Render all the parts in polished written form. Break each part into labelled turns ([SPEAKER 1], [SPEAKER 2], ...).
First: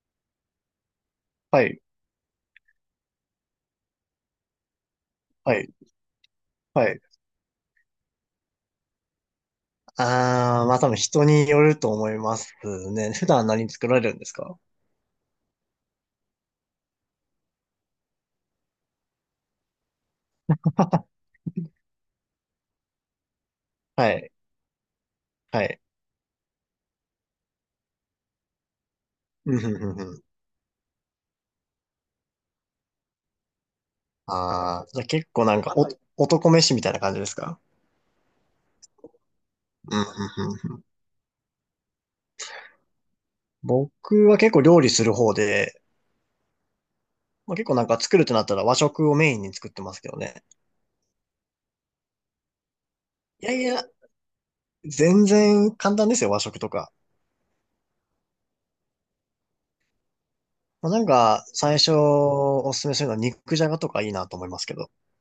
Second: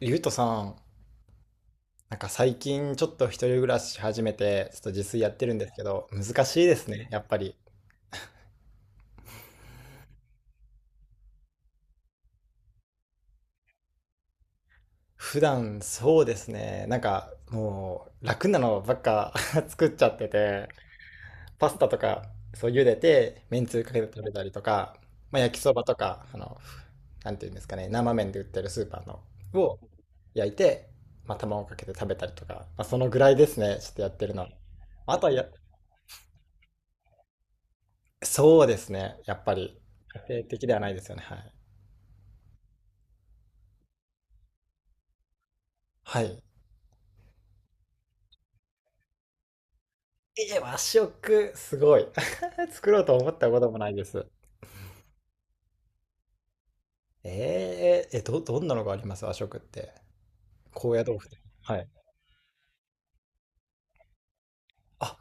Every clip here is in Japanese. [SPEAKER 1] ゆうとさん、
[SPEAKER 2] はい、
[SPEAKER 1] なんか最近ちょっと一人暮らし始めて、ちょっと自炊やってる
[SPEAKER 2] は
[SPEAKER 1] んで
[SPEAKER 2] い、
[SPEAKER 1] すけど、難しいで
[SPEAKER 2] は
[SPEAKER 1] す
[SPEAKER 2] い。
[SPEAKER 1] ね、やっぱり。
[SPEAKER 2] ああ、まあ多分人によると思いますね。普段何作られるんですか？
[SPEAKER 1] 普段そうですね、なんかもう楽なのばっか 作っちゃってて、パスタとか、そう、茹でて、めんつゆかけて
[SPEAKER 2] は
[SPEAKER 1] 食
[SPEAKER 2] い、
[SPEAKER 1] べたりとか、まあ、焼き
[SPEAKER 2] は
[SPEAKER 1] そ
[SPEAKER 2] い。
[SPEAKER 1] ばとか、なんていうんですかね、生麺で売ってるスーパーの
[SPEAKER 2] うん、う
[SPEAKER 1] を
[SPEAKER 2] ん、うん。うん。
[SPEAKER 1] 焼いて、まあ、卵かけて食べたりとか、まあ、そのぐらいですね、ちょっとやってるのは。
[SPEAKER 2] ああ、じゃあ
[SPEAKER 1] あと
[SPEAKER 2] 結
[SPEAKER 1] は
[SPEAKER 2] 構
[SPEAKER 1] や、
[SPEAKER 2] なんか男飯みたいな感じですか？
[SPEAKER 1] そうですね。やっぱり、
[SPEAKER 2] うん、うん、
[SPEAKER 1] 家庭的
[SPEAKER 2] う
[SPEAKER 1] で
[SPEAKER 2] んう
[SPEAKER 1] は
[SPEAKER 2] ん。
[SPEAKER 1] ないですよね。はい。
[SPEAKER 2] 僕は結構料理する方で、
[SPEAKER 1] はい。
[SPEAKER 2] まあ、結構なんか作るとなったら和食をメインに作ってますけどね。
[SPEAKER 1] 和食、すごい。作ろうと思っ
[SPEAKER 2] い
[SPEAKER 1] た
[SPEAKER 2] や
[SPEAKER 1] こ
[SPEAKER 2] い
[SPEAKER 1] とも
[SPEAKER 2] や、
[SPEAKER 1] ないです。
[SPEAKER 2] 全然簡単ですよ、和食とか。
[SPEAKER 1] どんなのがあります、和食って。
[SPEAKER 2] まあ、
[SPEAKER 1] 高
[SPEAKER 2] な
[SPEAKER 1] 野
[SPEAKER 2] ん
[SPEAKER 1] 豆腐で。
[SPEAKER 2] か、
[SPEAKER 1] は
[SPEAKER 2] 最
[SPEAKER 1] い。
[SPEAKER 2] 初おすすめするのは肉じゃがとかいいなと思いますけど。
[SPEAKER 1] あ、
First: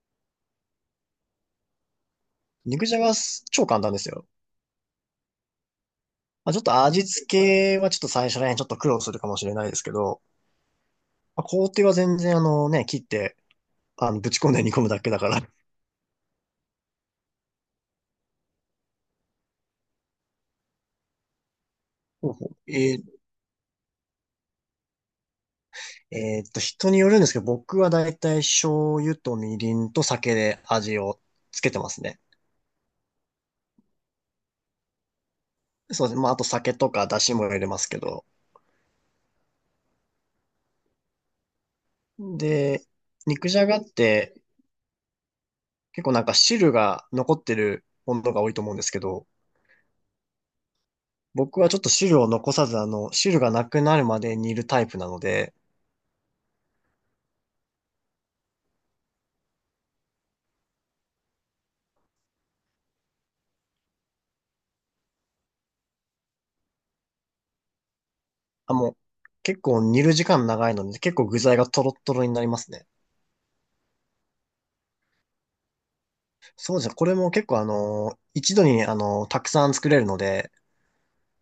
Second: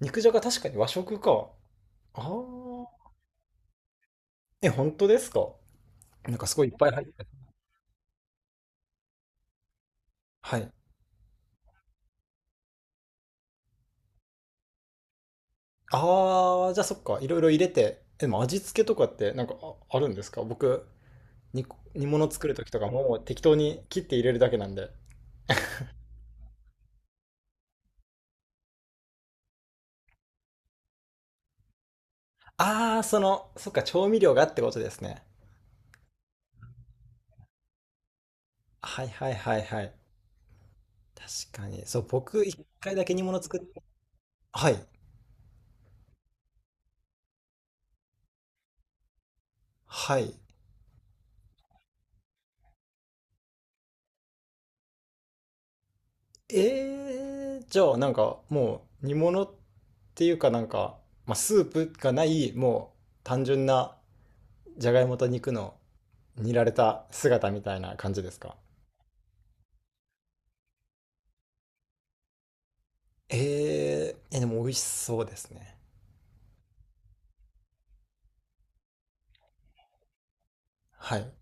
[SPEAKER 1] 肉じゃが確かに和食か。あ
[SPEAKER 2] 肉じゃ
[SPEAKER 1] あ。
[SPEAKER 2] がす超簡単ですよ。
[SPEAKER 1] え、本当ですか？なんか
[SPEAKER 2] まあ、
[SPEAKER 1] す
[SPEAKER 2] ちょっ
[SPEAKER 1] ごいいっ
[SPEAKER 2] と
[SPEAKER 1] ぱい
[SPEAKER 2] 味
[SPEAKER 1] 入っ
[SPEAKER 2] 付
[SPEAKER 1] て。
[SPEAKER 2] けはちょっと最初ね、ちょっと苦労するかもしれないですけど、
[SPEAKER 1] はい。
[SPEAKER 2] まあ、工程は全然あのね、切って、ぶち込んで煮込むだけだから。
[SPEAKER 1] ああ、じゃあそっか。いろいろ入れて。え、でも味付けとかってなんか、あ、あるんですか？僕、煮、煮物
[SPEAKER 2] ほう
[SPEAKER 1] 作
[SPEAKER 2] ほ
[SPEAKER 1] る
[SPEAKER 2] う
[SPEAKER 1] ときとか
[SPEAKER 2] えー
[SPEAKER 1] もう適当に切って入れるだけなんで。
[SPEAKER 2] えーっと、人によるんですけど、僕はだいたい醤油とみりんと酒で味をつけてますね。
[SPEAKER 1] ああ、その、そっか、調味料がってことですね。
[SPEAKER 2] そうですね。まあ、あと酒とか出汁も入れますけど。
[SPEAKER 1] はいはいはいはい。確かに。そう、僕、一
[SPEAKER 2] で、
[SPEAKER 1] 回だけ煮物
[SPEAKER 2] 肉
[SPEAKER 1] 作
[SPEAKER 2] じ
[SPEAKER 1] っ
[SPEAKER 2] ゃが
[SPEAKER 1] て、
[SPEAKER 2] って
[SPEAKER 1] はい。
[SPEAKER 2] 結構なんか汁が残ってるものが多いと思うんですけど、
[SPEAKER 1] はい。
[SPEAKER 2] 僕はちょっと汁を残さず、汁がなくなるまで煮るタイプなので、
[SPEAKER 1] じゃあ、なんか、もう、煮物っていうかなんか、まあ、スープがない、もう、単純な、じゃがいもと肉の煮られた姿みたいな感じですか？
[SPEAKER 2] あ、もう、結構煮る時間長いので、結構具材がトロットロになりますね。
[SPEAKER 1] え、でも美味しそうですね。
[SPEAKER 2] そうじゃこれも結構一度にたくさん作れるので、
[SPEAKER 1] はい。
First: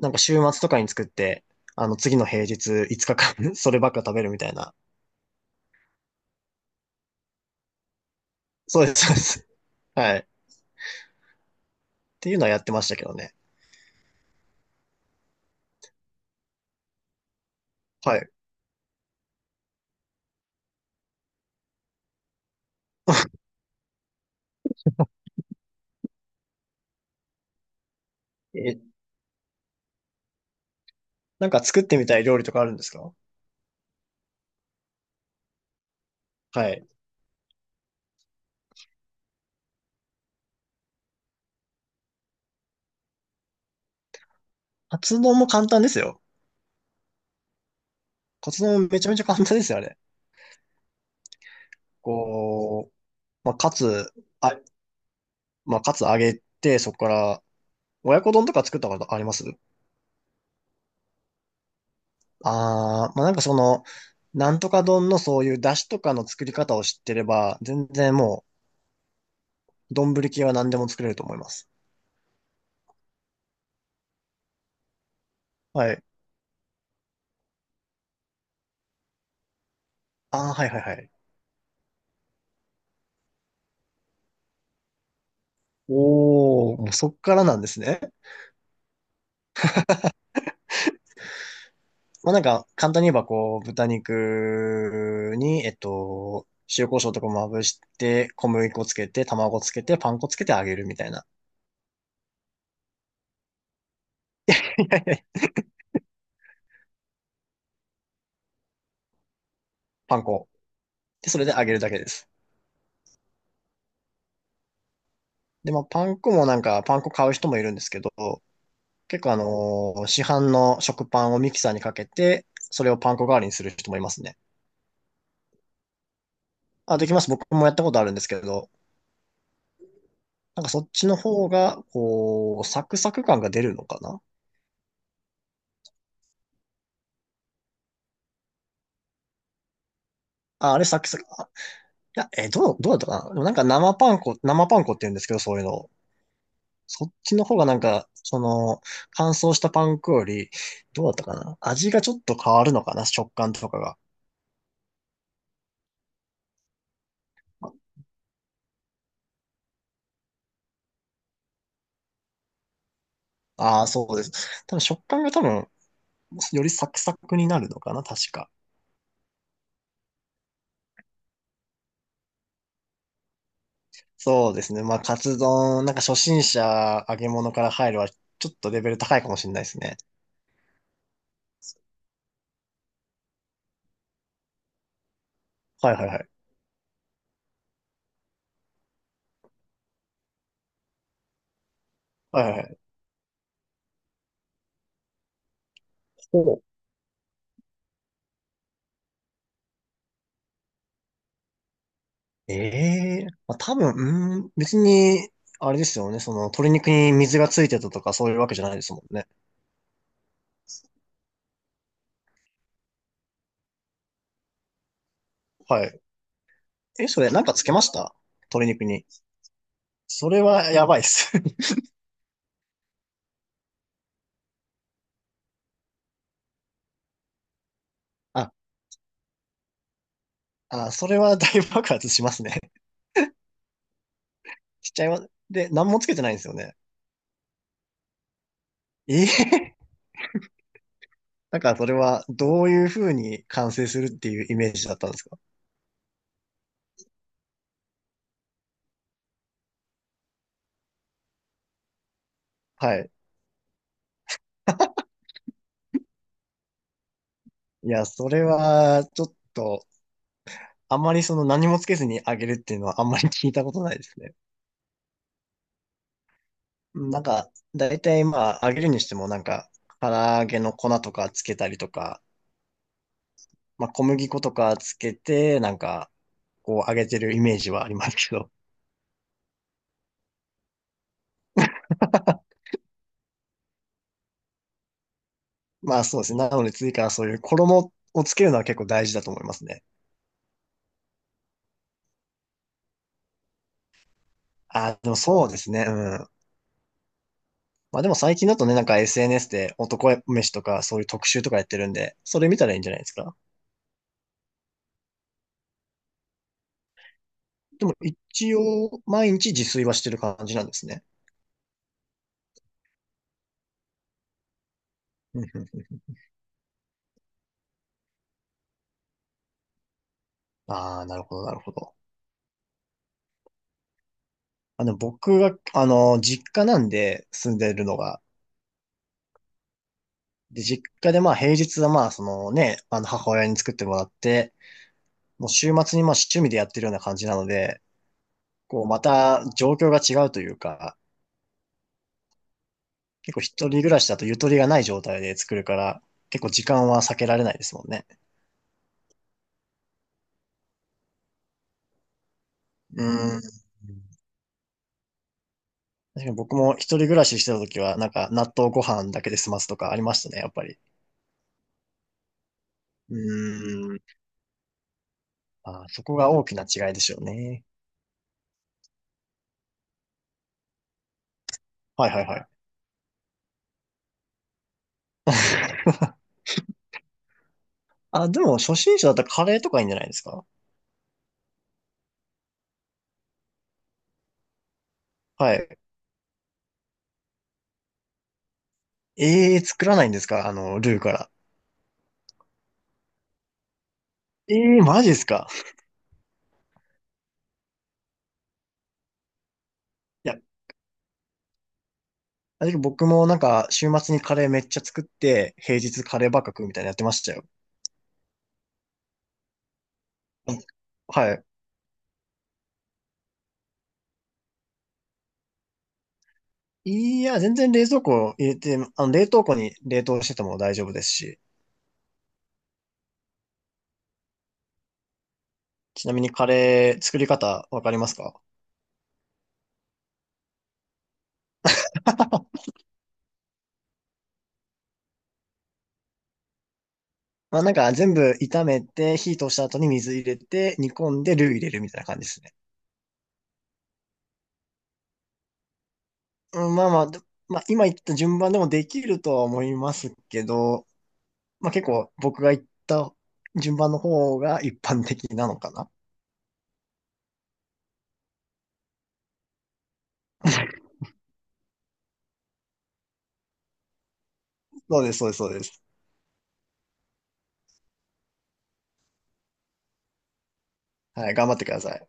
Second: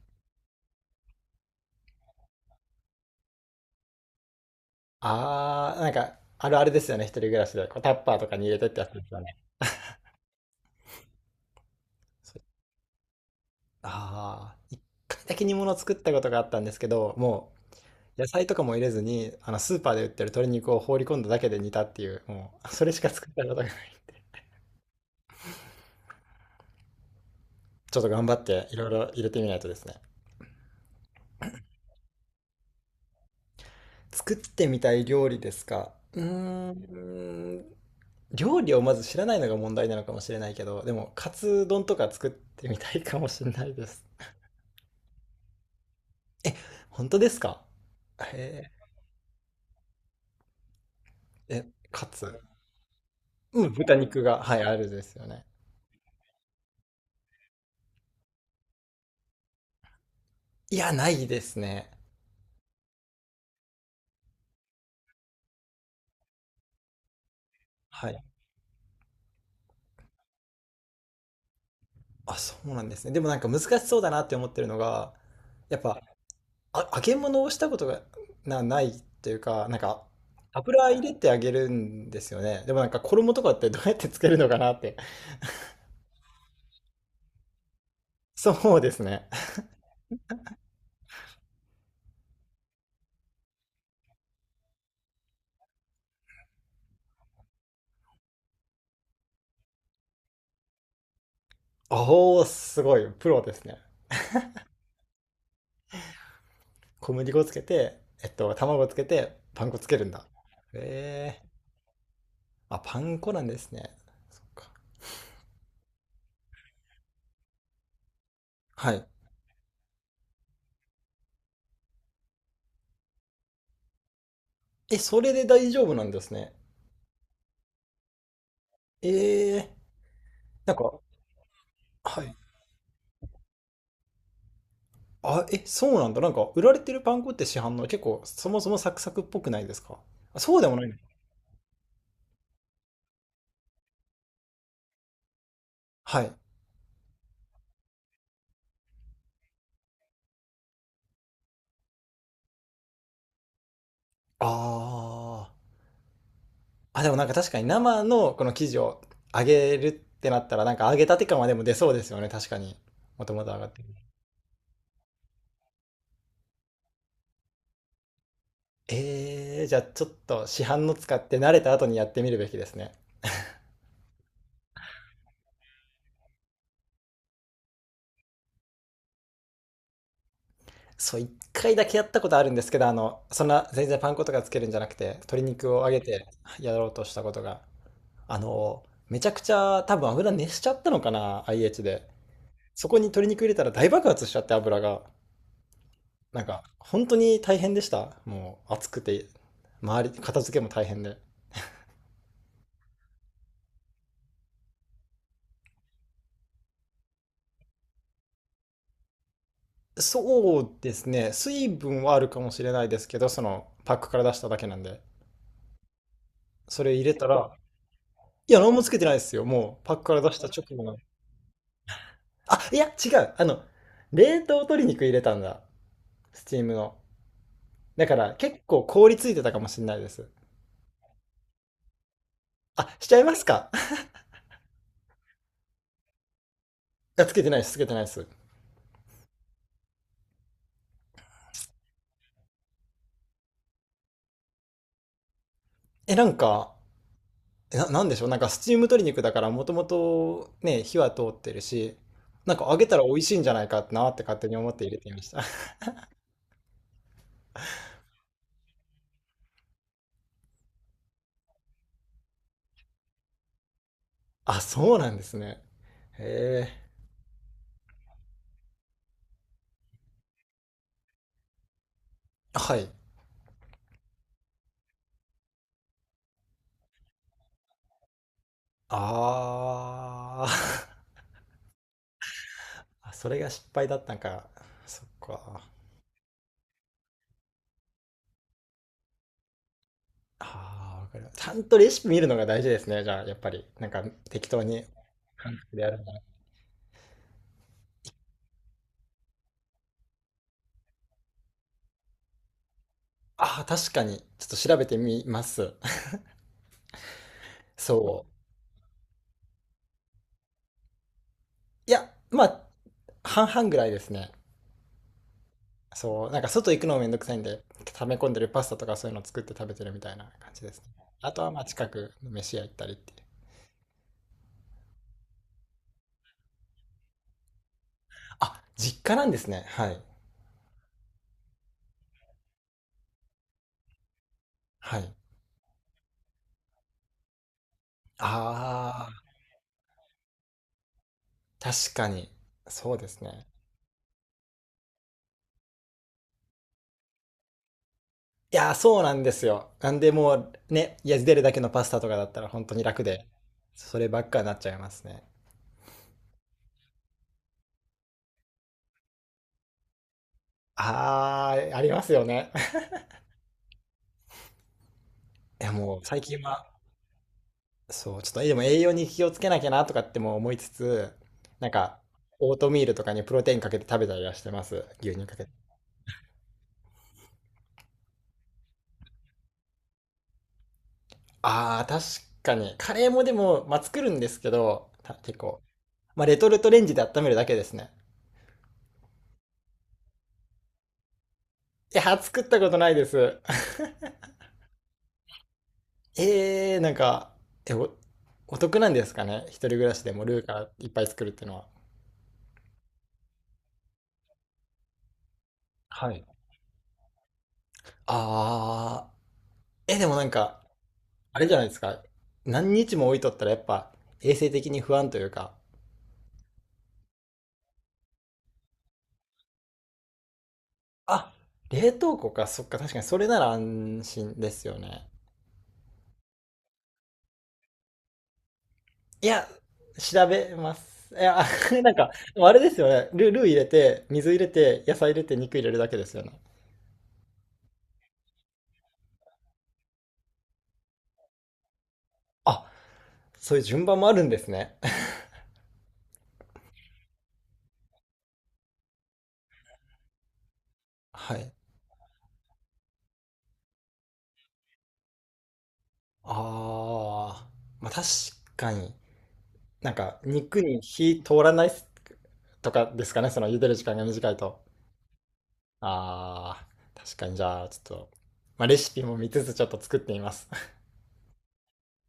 [SPEAKER 2] なんか週末とかに作って、次の平日5日間 そればっか食べるみたいな。
[SPEAKER 1] あー、なんか、あるあるですよね、一人暮らしで。こうタッパーとかに入れてって
[SPEAKER 2] そ
[SPEAKER 1] や
[SPEAKER 2] う
[SPEAKER 1] つ
[SPEAKER 2] で
[SPEAKER 1] で
[SPEAKER 2] す、
[SPEAKER 1] す
[SPEAKER 2] そう
[SPEAKER 1] よ
[SPEAKER 2] で
[SPEAKER 1] ね。
[SPEAKER 2] す。はい。っていうのはやってましたけどね。
[SPEAKER 1] ああ、一回だけ煮物を作ったことがあったんですけど、も
[SPEAKER 2] は
[SPEAKER 1] う野
[SPEAKER 2] い。
[SPEAKER 1] 菜とかも入れずに、あのスーパーで売ってる鶏肉を放り込んだだけで煮たっていう、もうそれしか作ったことがない。ちょっと頑張っ てい
[SPEAKER 2] え、
[SPEAKER 1] ろいろ入れてみないとですね。
[SPEAKER 2] なんか作ってみたい料理とかあるんですか？
[SPEAKER 1] 作ってみたい料理ですか。うー
[SPEAKER 2] はい。
[SPEAKER 1] ん、料理をまず知らないのが問題なのかもしれないけど、でもカツ丼とか作ってみたいかもしれないです。
[SPEAKER 2] カツ丼も簡単ですよ。
[SPEAKER 1] 本当ですか？
[SPEAKER 2] カツ
[SPEAKER 1] へ
[SPEAKER 2] 丼めちゃめちゃ簡単ですよ、あれ。
[SPEAKER 1] え、え、カツ。
[SPEAKER 2] こう、まあ、
[SPEAKER 1] うん、豚肉が、
[SPEAKER 2] あ、
[SPEAKER 1] はい、あるですよね。
[SPEAKER 2] カツ揚げて、そこから親子丼とか作ったことあります？
[SPEAKER 1] いや、ないですね。
[SPEAKER 2] ああー、まあ、なんかなんとか丼のそういう出汁とかの作り方を知ってれば、全
[SPEAKER 1] は
[SPEAKER 2] 然
[SPEAKER 1] い。
[SPEAKER 2] もう、丼系は何でも作れると思います。
[SPEAKER 1] あ、そうなんですね。でもなんか難しそうだなって思ってるのが、やっ
[SPEAKER 2] は
[SPEAKER 1] ぱ、
[SPEAKER 2] い。
[SPEAKER 1] あ、揚げ物をしたことがないっていうか、なんか、
[SPEAKER 2] ああ、はいはい
[SPEAKER 1] 油
[SPEAKER 2] は
[SPEAKER 1] 入
[SPEAKER 2] い。
[SPEAKER 1] れて揚げるんですよね。でもなんか衣とかってどうやってつけるのかなって。
[SPEAKER 2] おー、もうそっからなんですね。
[SPEAKER 1] そうですね。
[SPEAKER 2] まあ、なんか、簡単に言えばこう、豚肉に、塩コショウとかまぶして、小麦粉つけて、卵つけて、パン粉つけて揚げるみたいな。
[SPEAKER 1] おおー、すごい、プロですね。
[SPEAKER 2] いやいやいや。
[SPEAKER 1] 小麦粉つけて、えっと、卵つけて、パン粉つけるん
[SPEAKER 2] パン
[SPEAKER 1] だ。
[SPEAKER 2] 粉。で、そ
[SPEAKER 1] え
[SPEAKER 2] れ
[SPEAKER 1] え、
[SPEAKER 2] で揚げるだけです。
[SPEAKER 1] あ、パン粉なんですね。そっか。
[SPEAKER 2] で、まあ、パン粉もなんか、パン粉買う人もいるんですけど、
[SPEAKER 1] はい。
[SPEAKER 2] 結構市販の食パンをミキサーにかけて、それをパン粉代わりにする人もいますね。
[SPEAKER 1] え、それで大丈夫なんですね。
[SPEAKER 2] あ、できます。僕もやったことあるんですけど、
[SPEAKER 1] ええ、
[SPEAKER 2] なんか
[SPEAKER 1] なん
[SPEAKER 2] そっ
[SPEAKER 1] か、
[SPEAKER 2] ちの方が、
[SPEAKER 1] はい。
[SPEAKER 2] こう、サクサク感が出るのかな
[SPEAKER 1] あ、え、そうなんだ。なんか、売られてるパン粉って市販の結構、そもそもサクサクっぽくないですか？あ、そうで
[SPEAKER 2] あ、
[SPEAKER 1] も
[SPEAKER 2] あれ
[SPEAKER 1] ないの？
[SPEAKER 2] サクサク、あ、いや、どうだったかな？でもなんか生パン粉、生パン粉って言うんですけど、そういうのを。
[SPEAKER 1] はい。
[SPEAKER 2] そっちの方がなんか、乾燥したパン粉より、どうだったかな、味がちょっと変わるのかな、食感とかが。
[SPEAKER 1] ああ。あ、でもなんか確かに生のこの生地を揚げるってなったら、なんか揚げたて感はでも出そうですよね。確かに。もともと揚がって
[SPEAKER 2] ああ、
[SPEAKER 1] る。
[SPEAKER 2] そうです。多分食感が多分、よりサクサクになるのかな、確か。
[SPEAKER 1] じゃあちょっと市販の使って慣れた後にやってみるべきですね。
[SPEAKER 2] そうですね。まあ、カツ丼、なんか初心者揚げ物から入るは、ちょっとレベル高いかもしれないですね。
[SPEAKER 1] そう、一回だけやったことあるんですけど、あの、そんな全然パン粉とかつけるんじゃなくて、鶏肉を揚
[SPEAKER 2] はい
[SPEAKER 1] げ
[SPEAKER 2] はいは
[SPEAKER 1] て
[SPEAKER 2] い。
[SPEAKER 1] やろうとしたことが。あの、めちゃくちゃ多分油熱しちゃったのかな、IH で。
[SPEAKER 2] はいはいはい。
[SPEAKER 1] そこに鶏肉入れたら大爆発しちゃって油が。なん
[SPEAKER 2] ほ
[SPEAKER 1] か、
[SPEAKER 2] う。
[SPEAKER 1] 本当に大変でした。もう暑くて、周り、片付けも大変で。
[SPEAKER 2] ええ、まあ、多分、うーん、別に、あれですよね。鶏肉に水がついてたとか、そういうわけじゃないですもんね。
[SPEAKER 1] そうですね。水分はあるかもしれないですけど、そのパックから出しただけなんで。
[SPEAKER 2] はい。
[SPEAKER 1] それ入
[SPEAKER 2] え、
[SPEAKER 1] れ
[SPEAKER 2] そ
[SPEAKER 1] た
[SPEAKER 2] れ、なん
[SPEAKER 1] ら、
[SPEAKER 2] かつけました？
[SPEAKER 1] いや、
[SPEAKER 2] 鶏
[SPEAKER 1] 何も
[SPEAKER 2] 肉
[SPEAKER 1] つけ
[SPEAKER 2] に。
[SPEAKER 1] てないですよ。もうパックから
[SPEAKER 2] そ
[SPEAKER 1] 出し
[SPEAKER 2] れ
[SPEAKER 1] た
[SPEAKER 2] は
[SPEAKER 1] 直後
[SPEAKER 2] や
[SPEAKER 1] の。
[SPEAKER 2] ばいっす。
[SPEAKER 1] あ、いや、違う。あの、冷凍鶏肉入れたんだ。スチームの。だか ら
[SPEAKER 2] あ、
[SPEAKER 1] 結構凍りついてたかもしれないです。
[SPEAKER 2] あ、それは大爆発しますね。
[SPEAKER 1] あ、しちゃいますか？
[SPEAKER 2] しちゃいます。で、何もつけてないんですよね。
[SPEAKER 1] つけてないです、つけてないです。
[SPEAKER 2] ええ、なんかそれは、どういうふうに完成するっていうイメージだったんですか？
[SPEAKER 1] え、なんか、なんでしょう、なんかスチーム鶏肉だからもともとね、火は通ってるし、なんか揚げ
[SPEAKER 2] は
[SPEAKER 1] たら
[SPEAKER 2] い。
[SPEAKER 1] 美味しいんじゃないかなって勝手に思って入れてみました。
[SPEAKER 2] いや、それは、ちょっと、あまり何もつけずに揚げるっていうのはあんまり聞いたことないですね。
[SPEAKER 1] あ、そうなんですね。へえ。
[SPEAKER 2] うん。なんか、だいたいまあ、揚げるにしてもなんか、唐揚げの粉とかつけたりとか、
[SPEAKER 1] はい。
[SPEAKER 2] まあ、小麦粉とかつけて、なんか、こう揚げてるイメージはありますけど。
[SPEAKER 1] あー。 あ、それが失敗だったんか。そっか。
[SPEAKER 2] まあそうですね。なので次からそういう衣をつけるのは結構大事だと思いますね。
[SPEAKER 1] ああ、わかる。ちゃんとレシピ見るのが大事ですね。じゃあ、やっぱり。なんか適当に
[SPEAKER 2] あ、でもそう
[SPEAKER 1] 感
[SPEAKER 2] です
[SPEAKER 1] 覚で
[SPEAKER 2] ね。
[SPEAKER 1] や
[SPEAKER 2] う
[SPEAKER 1] るんだな。
[SPEAKER 2] ん。まあでも最近だとね、なんか SNS で男飯とかそういう特集とかやってるんで、それ見たらいいんじゃないですか。
[SPEAKER 1] ああ、確かに。ちょっと調べてみます。
[SPEAKER 2] でも
[SPEAKER 1] そう。
[SPEAKER 2] 一応、毎日自炊はしてる感じなんですね。
[SPEAKER 1] いや、まあ、半々ぐらいですね。
[SPEAKER 2] うんうんうん。
[SPEAKER 1] そう、なんか外行くのもめんどくさいんで、溜め込んでるパスタとかそういうの作って食べてるみたいな感じですね。
[SPEAKER 2] ああ、なる
[SPEAKER 1] あ
[SPEAKER 2] ほ
[SPEAKER 1] と
[SPEAKER 2] ど、
[SPEAKER 1] は
[SPEAKER 2] なる
[SPEAKER 1] まあ
[SPEAKER 2] ほ
[SPEAKER 1] 近
[SPEAKER 2] ど。
[SPEAKER 1] くの飯屋行ったりっていう。
[SPEAKER 2] 僕が、実家なんで住んでるのが、
[SPEAKER 1] あ、実家なんですね。はい。
[SPEAKER 2] で、実家でまあ平日はまあそのね、あの母親に作ってもらって、
[SPEAKER 1] はい。
[SPEAKER 2] もう週末にまあ趣味でやってるような感じなので、こうま
[SPEAKER 1] ああ、
[SPEAKER 2] た状況が違うというか、
[SPEAKER 1] 確かに。そうです
[SPEAKER 2] 結構
[SPEAKER 1] ね。
[SPEAKER 2] 一人暮らしだとゆとりがない状態で作るから、結構時間は避けられないですもんね。
[SPEAKER 1] いやー、そうなんですよ。なんでもうね、いや茹でるだけのパスタとかだったら本当に楽で、
[SPEAKER 2] うん。確
[SPEAKER 1] そればっかになっちゃいますね。
[SPEAKER 2] かに僕も一人暮らししてた時は、なんか納豆ご飯だけで済ますとかありましたね、やっぱり。
[SPEAKER 1] ああ、ありますよね。
[SPEAKER 2] うーん。
[SPEAKER 1] いや
[SPEAKER 2] あー、
[SPEAKER 1] もう
[SPEAKER 2] そこ
[SPEAKER 1] 最
[SPEAKER 2] が
[SPEAKER 1] 近
[SPEAKER 2] 大きな
[SPEAKER 1] は
[SPEAKER 2] 違いですよね。
[SPEAKER 1] そう、ちょっとでも栄養に気をつけなきゃなとかっても思いつつ、なんか、
[SPEAKER 2] はいはいはい。
[SPEAKER 1] オートミールとかにプロテインかけて食べたりはしてます。牛乳かけて。
[SPEAKER 2] あ、でも初心者だったらカレーとかいいんじゃないですか？
[SPEAKER 1] ああ、確かに。カレーもでも、まあ、作るんですけど、結
[SPEAKER 2] は
[SPEAKER 1] 構。
[SPEAKER 2] い。
[SPEAKER 1] まあ、レトルトレンジで温めるだけですね。
[SPEAKER 2] ええー、作らないんですか？ルーから。
[SPEAKER 1] いや、作ったことないです。
[SPEAKER 2] ええー、マジですか？
[SPEAKER 1] ええー、なんか、え、お、お得なんですかね。一人暮らしでも
[SPEAKER 2] いや、
[SPEAKER 1] ルーからいっぱい作るっていうのは。
[SPEAKER 2] あれ僕もなんか週末にカレーめっちゃ作って、平日
[SPEAKER 1] は
[SPEAKER 2] カ
[SPEAKER 1] い。
[SPEAKER 2] レーばっか食うみたいなのやってましたよ。
[SPEAKER 1] ああ、え、でもなん
[SPEAKER 2] うん。
[SPEAKER 1] か、
[SPEAKER 2] は
[SPEAKER 1] あ
[SPEAKER 2] い。
[SPEAKER 1] れじゃないですか。何日も置いとったらやっぱ衛生的に不安というか、
[SPEAKER 2] いや、全然冷蔵庫入れて、冷凍庫に冷凍してても大丈夫です
[SPEAKER 1] あ、
[SPEAKER 2] し。
[SPEAKER 1] 冷凍庫か、そっか、確かにそれなら安心ですよね。
[SPEAKER 2] ちなみにカレー作り方わかりますか？
[SPEAKER 1] いや、調べます。いや、なんか、でもあれですよね。ルー入れて、水入れて、野菜入れて、肉入れるだけですよね。
[SPEAKER 2] まあなんか全部炒めて、火通した後に水入れて、煮込んでルー入れるみたいな感じですね。
[SPEAKER 1] あ、そういう順番もあるんですね。
[SPEAKER 2] うん、まあまあ、でまあ今言った順番でもできるとは思いますけど、
[SPEAKER 1] はい。
[SPEAKER 2] まあ結構僕が言った順番の方が一般的なのかな。
[SPEAKER 1] ああ、まあ確かに。なんか、肉に火通らないとかですかね、その茹でる時間が短いと。
[SPEAKER 2] そうです、そうです、そうです。
[SPEAKER 1] ああ、確かにじゃあ、ちょっと、まあレシピも見つつちょっと作ってみます。
[SPEAKER 2] はい、頑張ってください。